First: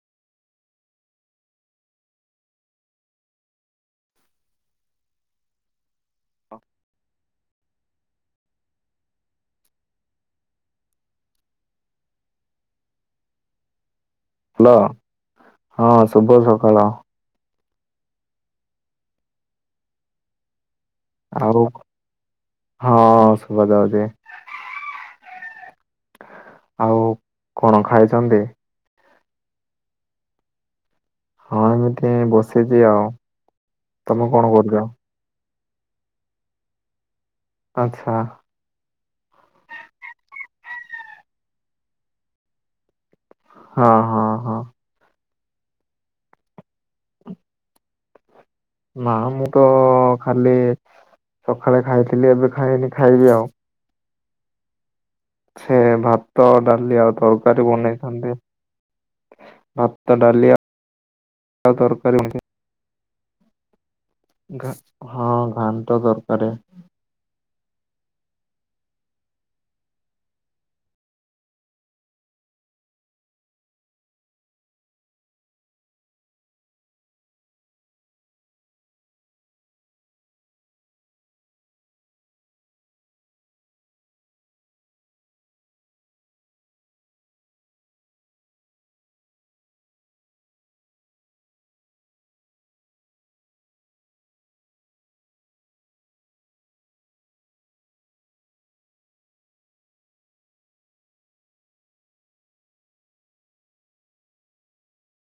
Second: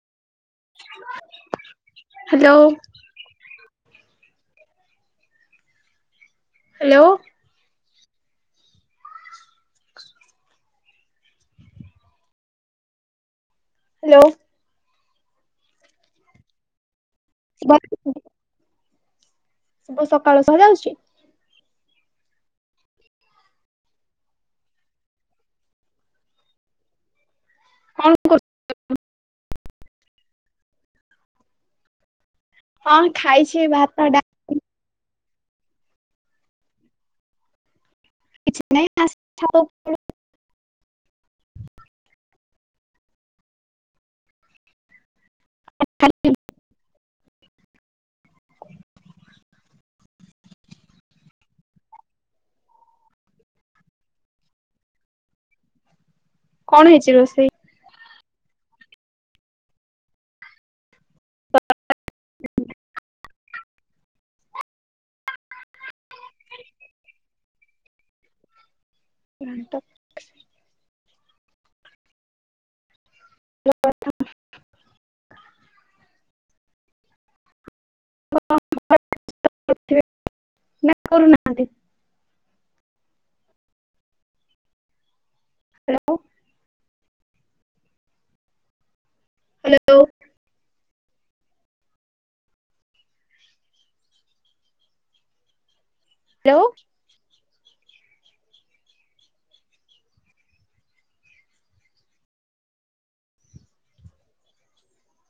Hello. Hello. Hello hello ହଁ ଶୁଭ ସକାଳ। ଶୁଭ ଶୁଭ ସକାଳ ସୁଭା ଯାଉଛି ‌ ଆଉ ହଁ ଶଭା ଜାଉଛି। ଆଉ କଣ ଖାଇଛନ୍ତି। ହଁ ଏମିତି ବସିଛି ଆଉ ହଁ ଖାଇଛି ଭାତ ତମେ ଡାଲି କଣ କରୁଛ। ଆଚ୍ଛା। [unintelligible] ହଁ ହଁ ହଁ। [unintelligible] ନା ମୁଁ ତ ଖାଲି। ସକାଳେ ଖାଇଥିଲି ଏବେ ଖାଇନି ଖାଇବି ଆଉ। ସେ ଭାତ କଣ ଡାଲି ହେଇଛି ଆଉ ରୋଷେଇ? ତରକାରୀ ବନେଇଛନ୍ତି। ଭାତ ଡାଲି ଆଉ ତରକାରୀ। ଘା ହଁ ଘାଣ୍ଟ ତରକାରି। ଘାଣ୍ଟ। [unintelligible] ନା କରୁନାହାନ୍ତି। ହ୍ୟାଲୋ। ହ୍ୟାଲୋ। ହ୍ୟାଲୋ।